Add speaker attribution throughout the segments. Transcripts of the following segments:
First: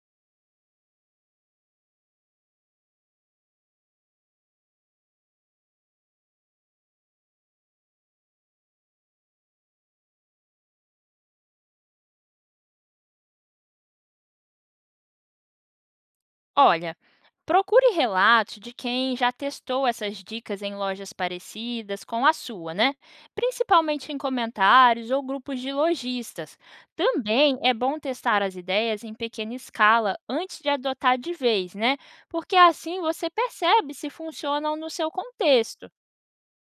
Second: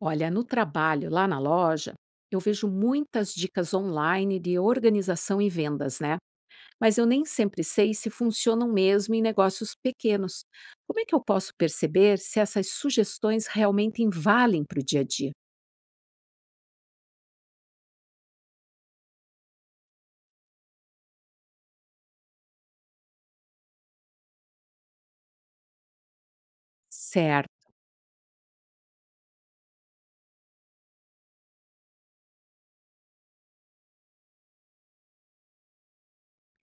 Speaker 1: Olha, no trabalho, lá na loja, eu vejo muitas dicas online de organização e vendas, né? Mas eu nem sempre sei se funcionam mesmo em negócios pequenos. Como é que eu posso perceber se essas sugestões realmente valem para o dia a dia?
Speaker 2: Olha, procure relatos de quem já testou essas dicas em lojas parecidas com a sua, né? Principalmente em comentários ou grupos de lojistas. Também
Speaker 1: Certo.
Speaker 2: é bom testar as ideias em pequena escala antes de adotar de vez, né? Porque assim você percebe se funcionam no seu contexto.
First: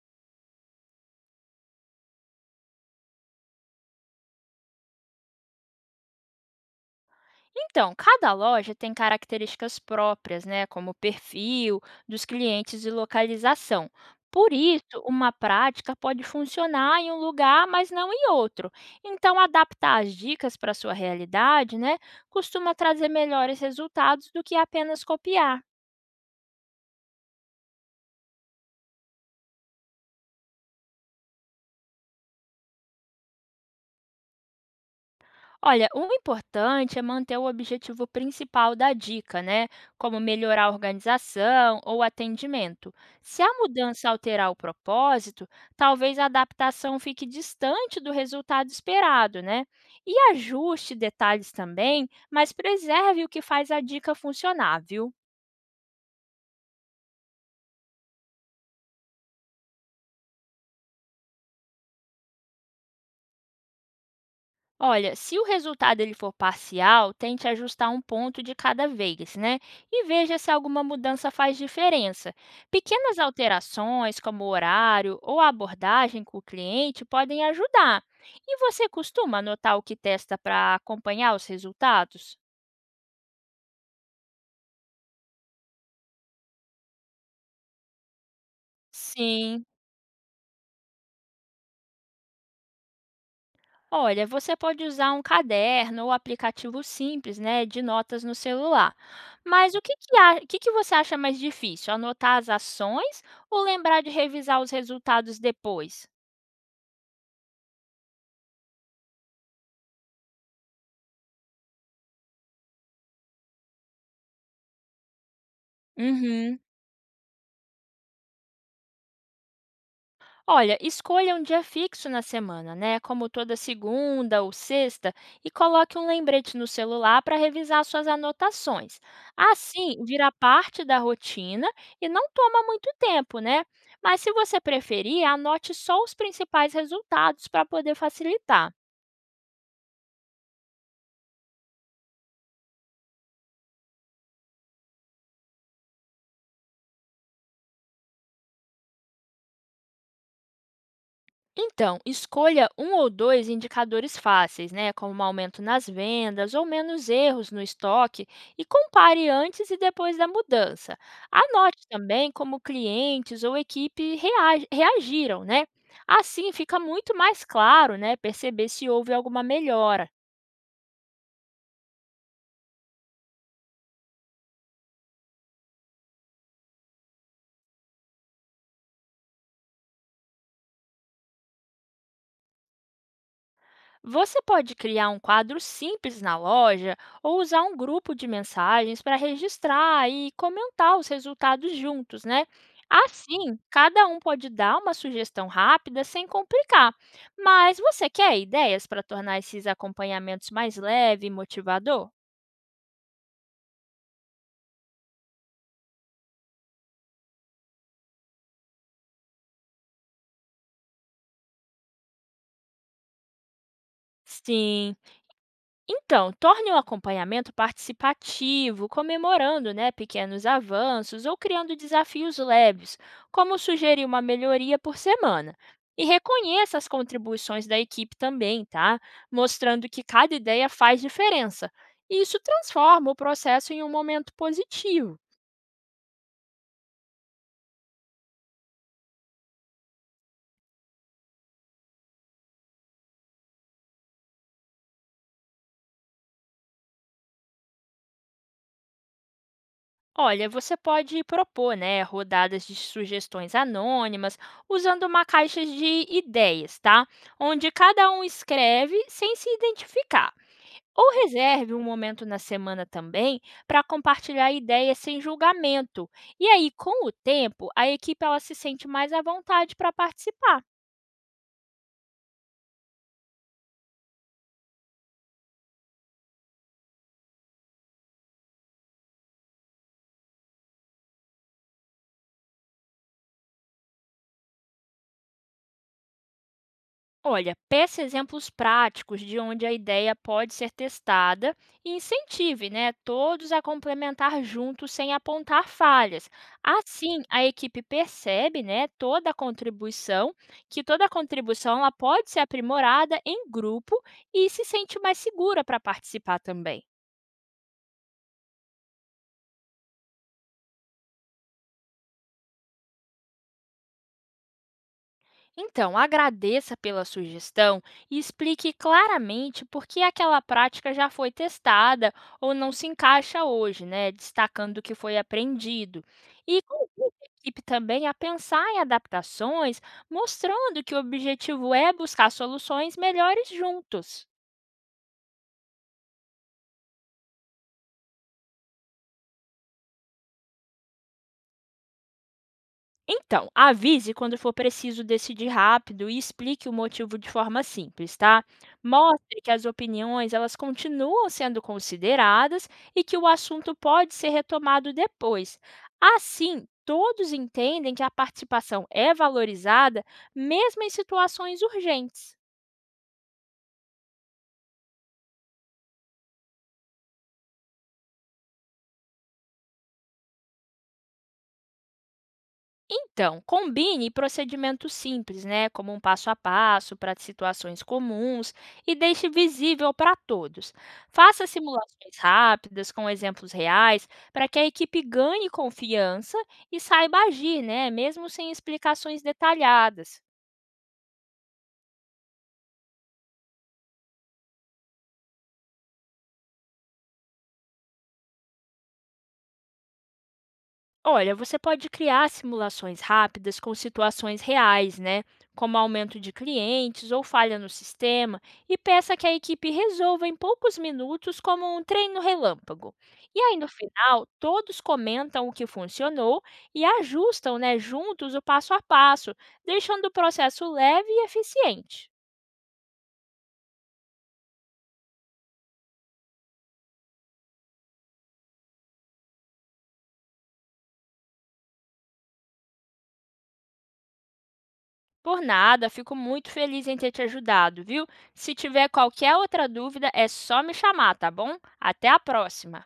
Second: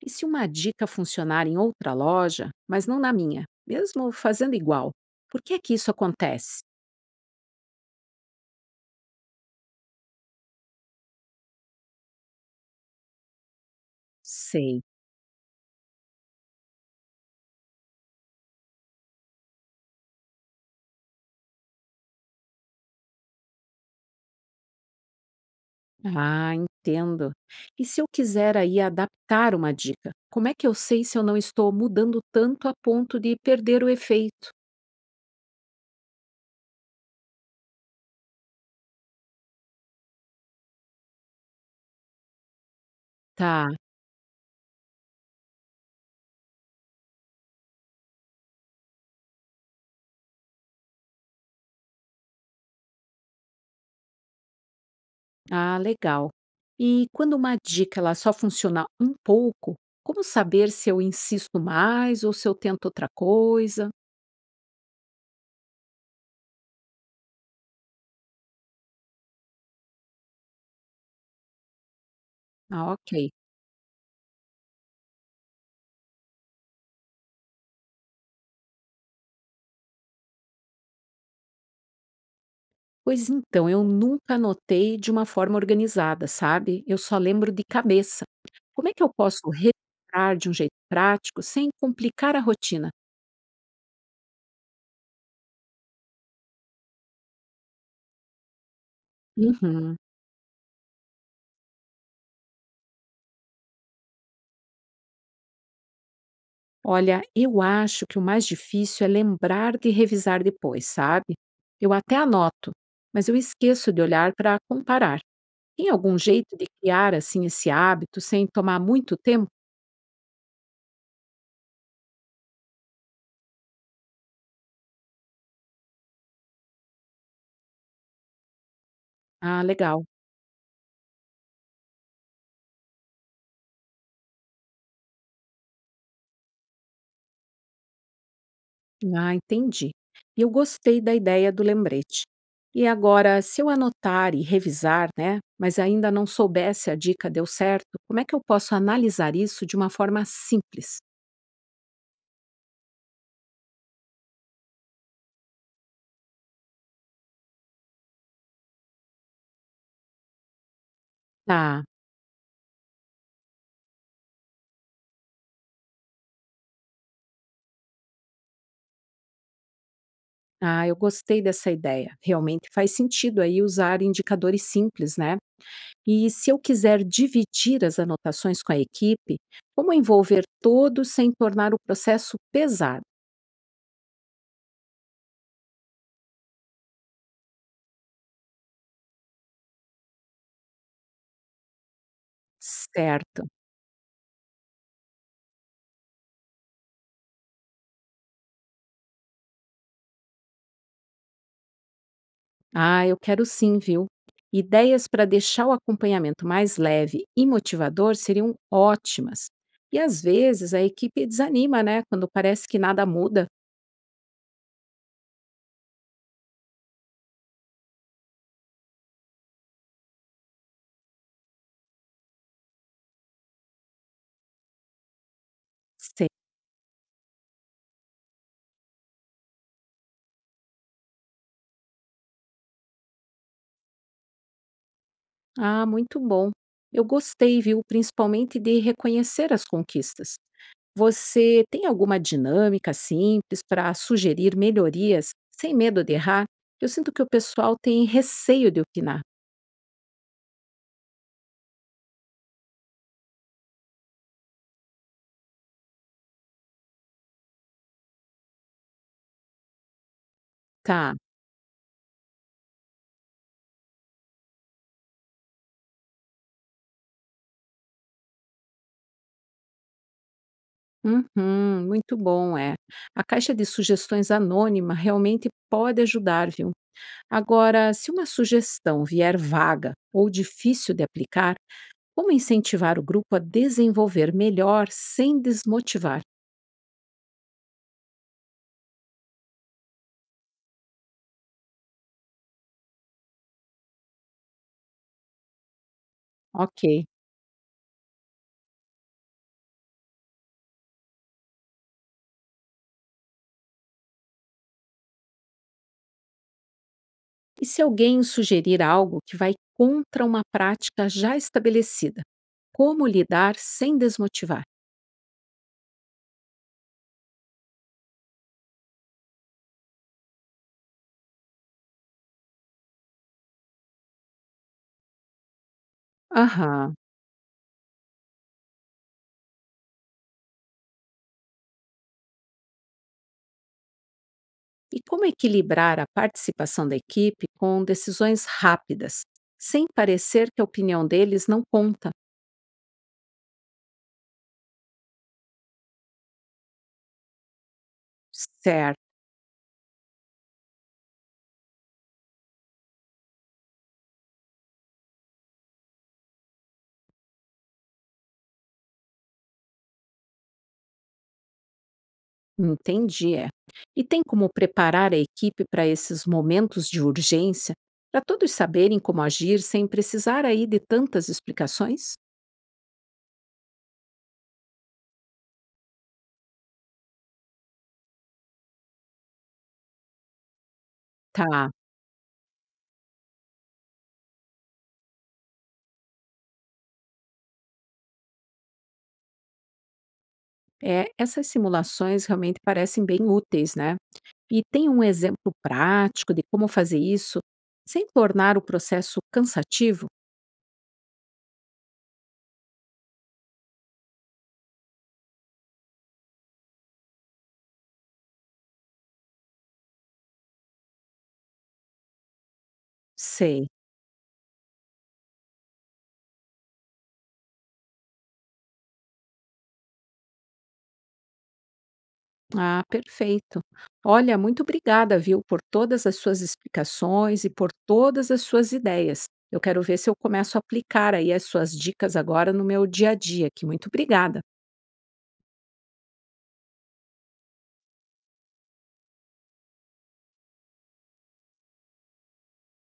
Speaker 1: E se uma dica funcionar em outra loja, mas não na minha, mesmo fazendo igual? Por que é que isso acontece?
Speaker 2: Então, cada loja tem características próprias, né, como perfil dos clientes e localização. Por
Speaker 1: Sei.
Speaker 2: isso, uma prática pode funcionar em um lugar, mas não em outro. Então, adaptar as dicas para a sua realidade, né, costuma trazer melhores resultados do que apenas copiar.
Speaker 1: Ah, entendo. E se eu quiser aí adaptar uma dica, como é que eu sei se eu não estou mudando tanto a ponto de perder o efeito?
Speaker 2: Olha, o importante é manter o objetivo principal da dica, né? Como melhorar a organização ou atendimento. Se a
Speaker 1: Tá.
Speaker 2: mudança alterar o propósito, talvez a adaptação fique distante do resultado esperado, né? E ajuste detalhes também, mas preserve o que faz a dica funcionar, viu?
Speaker 1: Ah, legal. E quando uma dica ela só funciona um pouco, como saber se eu insisto mais ou se eu tento outra coisa?
Speaker 2: Olha, se o resultado ele for parcial, tente ajustar um ponto de cada vez, né? E veja se alguma mudança faz diferença.
Speaker 1: Ah,
Speaker 2: Pequenas
Speaker 1: ok.
Speaker 2: alterações, como o horário ou a abordagem com o cliente, podem ajudar. E você costuma anotar o que testa para acompanhar os resultados?
Speaker 1: Pois então, eu nunca anotei de uma forma organizada, sabe? Eu só lembro de cabeça. Como é que eu posso
Speaker 2: Sim.
Speaker 1: registrar de um jeito prático sem complicar a rotina?
Speaker 2: Olha, você pode usar um caderno ou aplicativo simples, né, de notas no celular. Mas
Speaker 1: Uhum.
Speaker 2: o que que você acha mais difícil? Anotar as ações ou lembrar de revisar os resultados depois?
Speaker 1: Olha, eu acho que o mais difícil é lembrar de revisar depois, sabe? Eu até anoto, mas eu esqueço de olhar para comparar. Tem algum jeito
Speaker 2: Uhum.
Speaker 1: de criar assim esse hábito sem tomar muito tempo?
Speaker 2: Olha, escolha um dia fixo na semana, né? Como toda segunda ou sexta, e coloque um lembrete no celular para revisar suas anotações.
Speaker 1: Ah,
Speaker 2: Assim,
Speaker 1: legal.
Speaker 2: vira parte da rotina e não toma muito tempo, né? Mas se você preferir, anote só os principais resultados para poder facilitar.
Speaker 1: Ah, entendi. E eu gostei da ideia do lembrete. E agora, se eu anotar e revisar, né, mas ainda não soubesse a dica deu certo, como é que eu posso analisar isso de uma forma simples?
Speaker 2: Então, escolha um ou dois indicadores fáceis, né, como um aumento nas vendas ou menos erros no estoque, e compare antes e depois da mudança.
Speaker 1: Tá.
Speaker 2: Anote também como clientes ou equipe reagiram, né? Assim fica muito mais claro, né, perceber se houve alguma melhora.
Speaker 1: Ah, eu gostei dessa ideia. Realmente faz sentido aí usar indicadores simples, né? E se eu quiser dividir as anotações com a equipe, como envolver todos sem tornar o processo pesado?
Speaker 2: Você pode criar um quadro simples na loja ou usar um grupo de mensagens para registrar e comentar os resultados juntos, né?
Speaker 1: Certo.
Speaker 2: Assim, cada um pode dar uma sugestão rápida sem complicar. Mas você quer ideias para tornar esses acompanhamentos mais leve e motivador?
Speaker 1: Ah, eu quero sim, viu? Ideias para deixar o acompanhamento mais leve e motivador seriam ótimas. E às vezes a equipe desanima, né? Quando parece que nada muda.
Speaker 2: Sim. Então, torne o acompanhamento participativo, comemorando né, pequenos avanços ou criando desafios leves, como sugerir uma melhoria por semana. E reconheça as contribuições da equipe também, tá? Mostrando que cada ideia faz diferença. E isso transforma o processo em um momento positivo.
Speaker 1: Ah, muito bom. Eu gostei, viu? Principalmente de reconhecer as conquistas. Você tem alguma dinâmica simples para sugerir melhorias sem medo de errar? Eu sinto que o pessoal tem receio de opinar.
Speaker 2: Olha, você pode propor, né, rodadas de sugestões anônimas, usando uma caixa de ideias, tá? Onde cada um escreve sem se identificar. Ou
Speaker 1: Tá.
Speaker 2: reserve um momento na semana também para compartilhar ideias sem julgamento. E aí, com o tempo, a equipe ela se sente mais à vontade para participar.
Speaker 1: Uhum, muito bom, é. A caixa de sugestões anônima realmente pode ajudar, viu? Agora, se uma sugestão vier vaga ou difícil de aplicar, como incentivar o grupo a desenvolver melhor sem desmotivar?
Speaker 2: Olha, peça exemplos práticos de onde a ideia pode ser testada e incentive né, todos a complementar juntos sem apontar falhas.
Speaker 1: Ok.
Speaker 2: Assim, a equipe percebe né, toda a contribuição ela pode ser aprimorada em grupo e se sente mais segura para participar também.
Speaker 1: E se alguém sugerir algo que vai contra uma prática já estabelecida, como lidar sem desmotivar?
Speaker 2: Então, agradeça pela sugestão e explique claramente por que aquela prática já foi testada ou não se encaixa hoje, né? Destacando o que foi aprendido. E convide
Speaker 1: Aham.
Speaker 2: a equipe também a pensar em adaptações, mostrando que o objetivo é buscar soluções melhores juntos.
Speaker 1: E como equilibrar a participação da equipe com decisões rápidas, sem parecer que a opinião deles não conta?
Speaker 2: Então, avise quando for preciso decidir rápido e explique o motivo de forma simples, tá?
Speaker 1: Certo,
Speaker 2: Mostre que as opiniões elas continuam sendo consideradas e que o assunto pode ser retomado depois. Assim, todos entendem que a participação é valorizada mesmo em situações urgentes.
Speaker 1: entendi. É. E tem como preparar a equipe para esses momentos de urgência, para todos saberem como agir sem precisar aí de tantas explicações?
Speaker 2: Então, combine procedimentos simples, né, como um passo a passo para situações comuns e deixe visível para todos. Faça
Speaker 1: Tá.
Speaker 2: simulações rápidas com exemplos reais para que a equipe ganhe confiança e saiba agir, né, mesmo sem explicações detalhadas.
Speaker 1: É, essas simulações realmente parecem bem úteis, né? E tem um exemplo prático de como fazer isso sem tornar o processo cansativo?
Speaker 2: Olha, você pode criar simulações rápidas com situações reais, né? Como aumento de clientes ou falha no sistema, e peça que a equipe resolva em poucos minutos, como um treino relâmpago. E aí,
Speaker 1: Sei.
Speaker 2: no final, todos comentam o que funcionou e ajustam né, juntos o passo a passo, deixando o processo leve e eficiente.
Speaker 1: Ah, perfeito. Olha, muito obrigada, viu, por todas as suas explicações e por todas as suas ideias. Eu quero ver se eu começo a aplicar aí as suas dicas agora no meu dia a dia aqui. Muito obrigada.
Speaker 2: Por nada, fico muito feliz em ter te ajudado, viu? Se tiver qualquer outra dúvida, é só me chamar, tá bom? Até a próxima!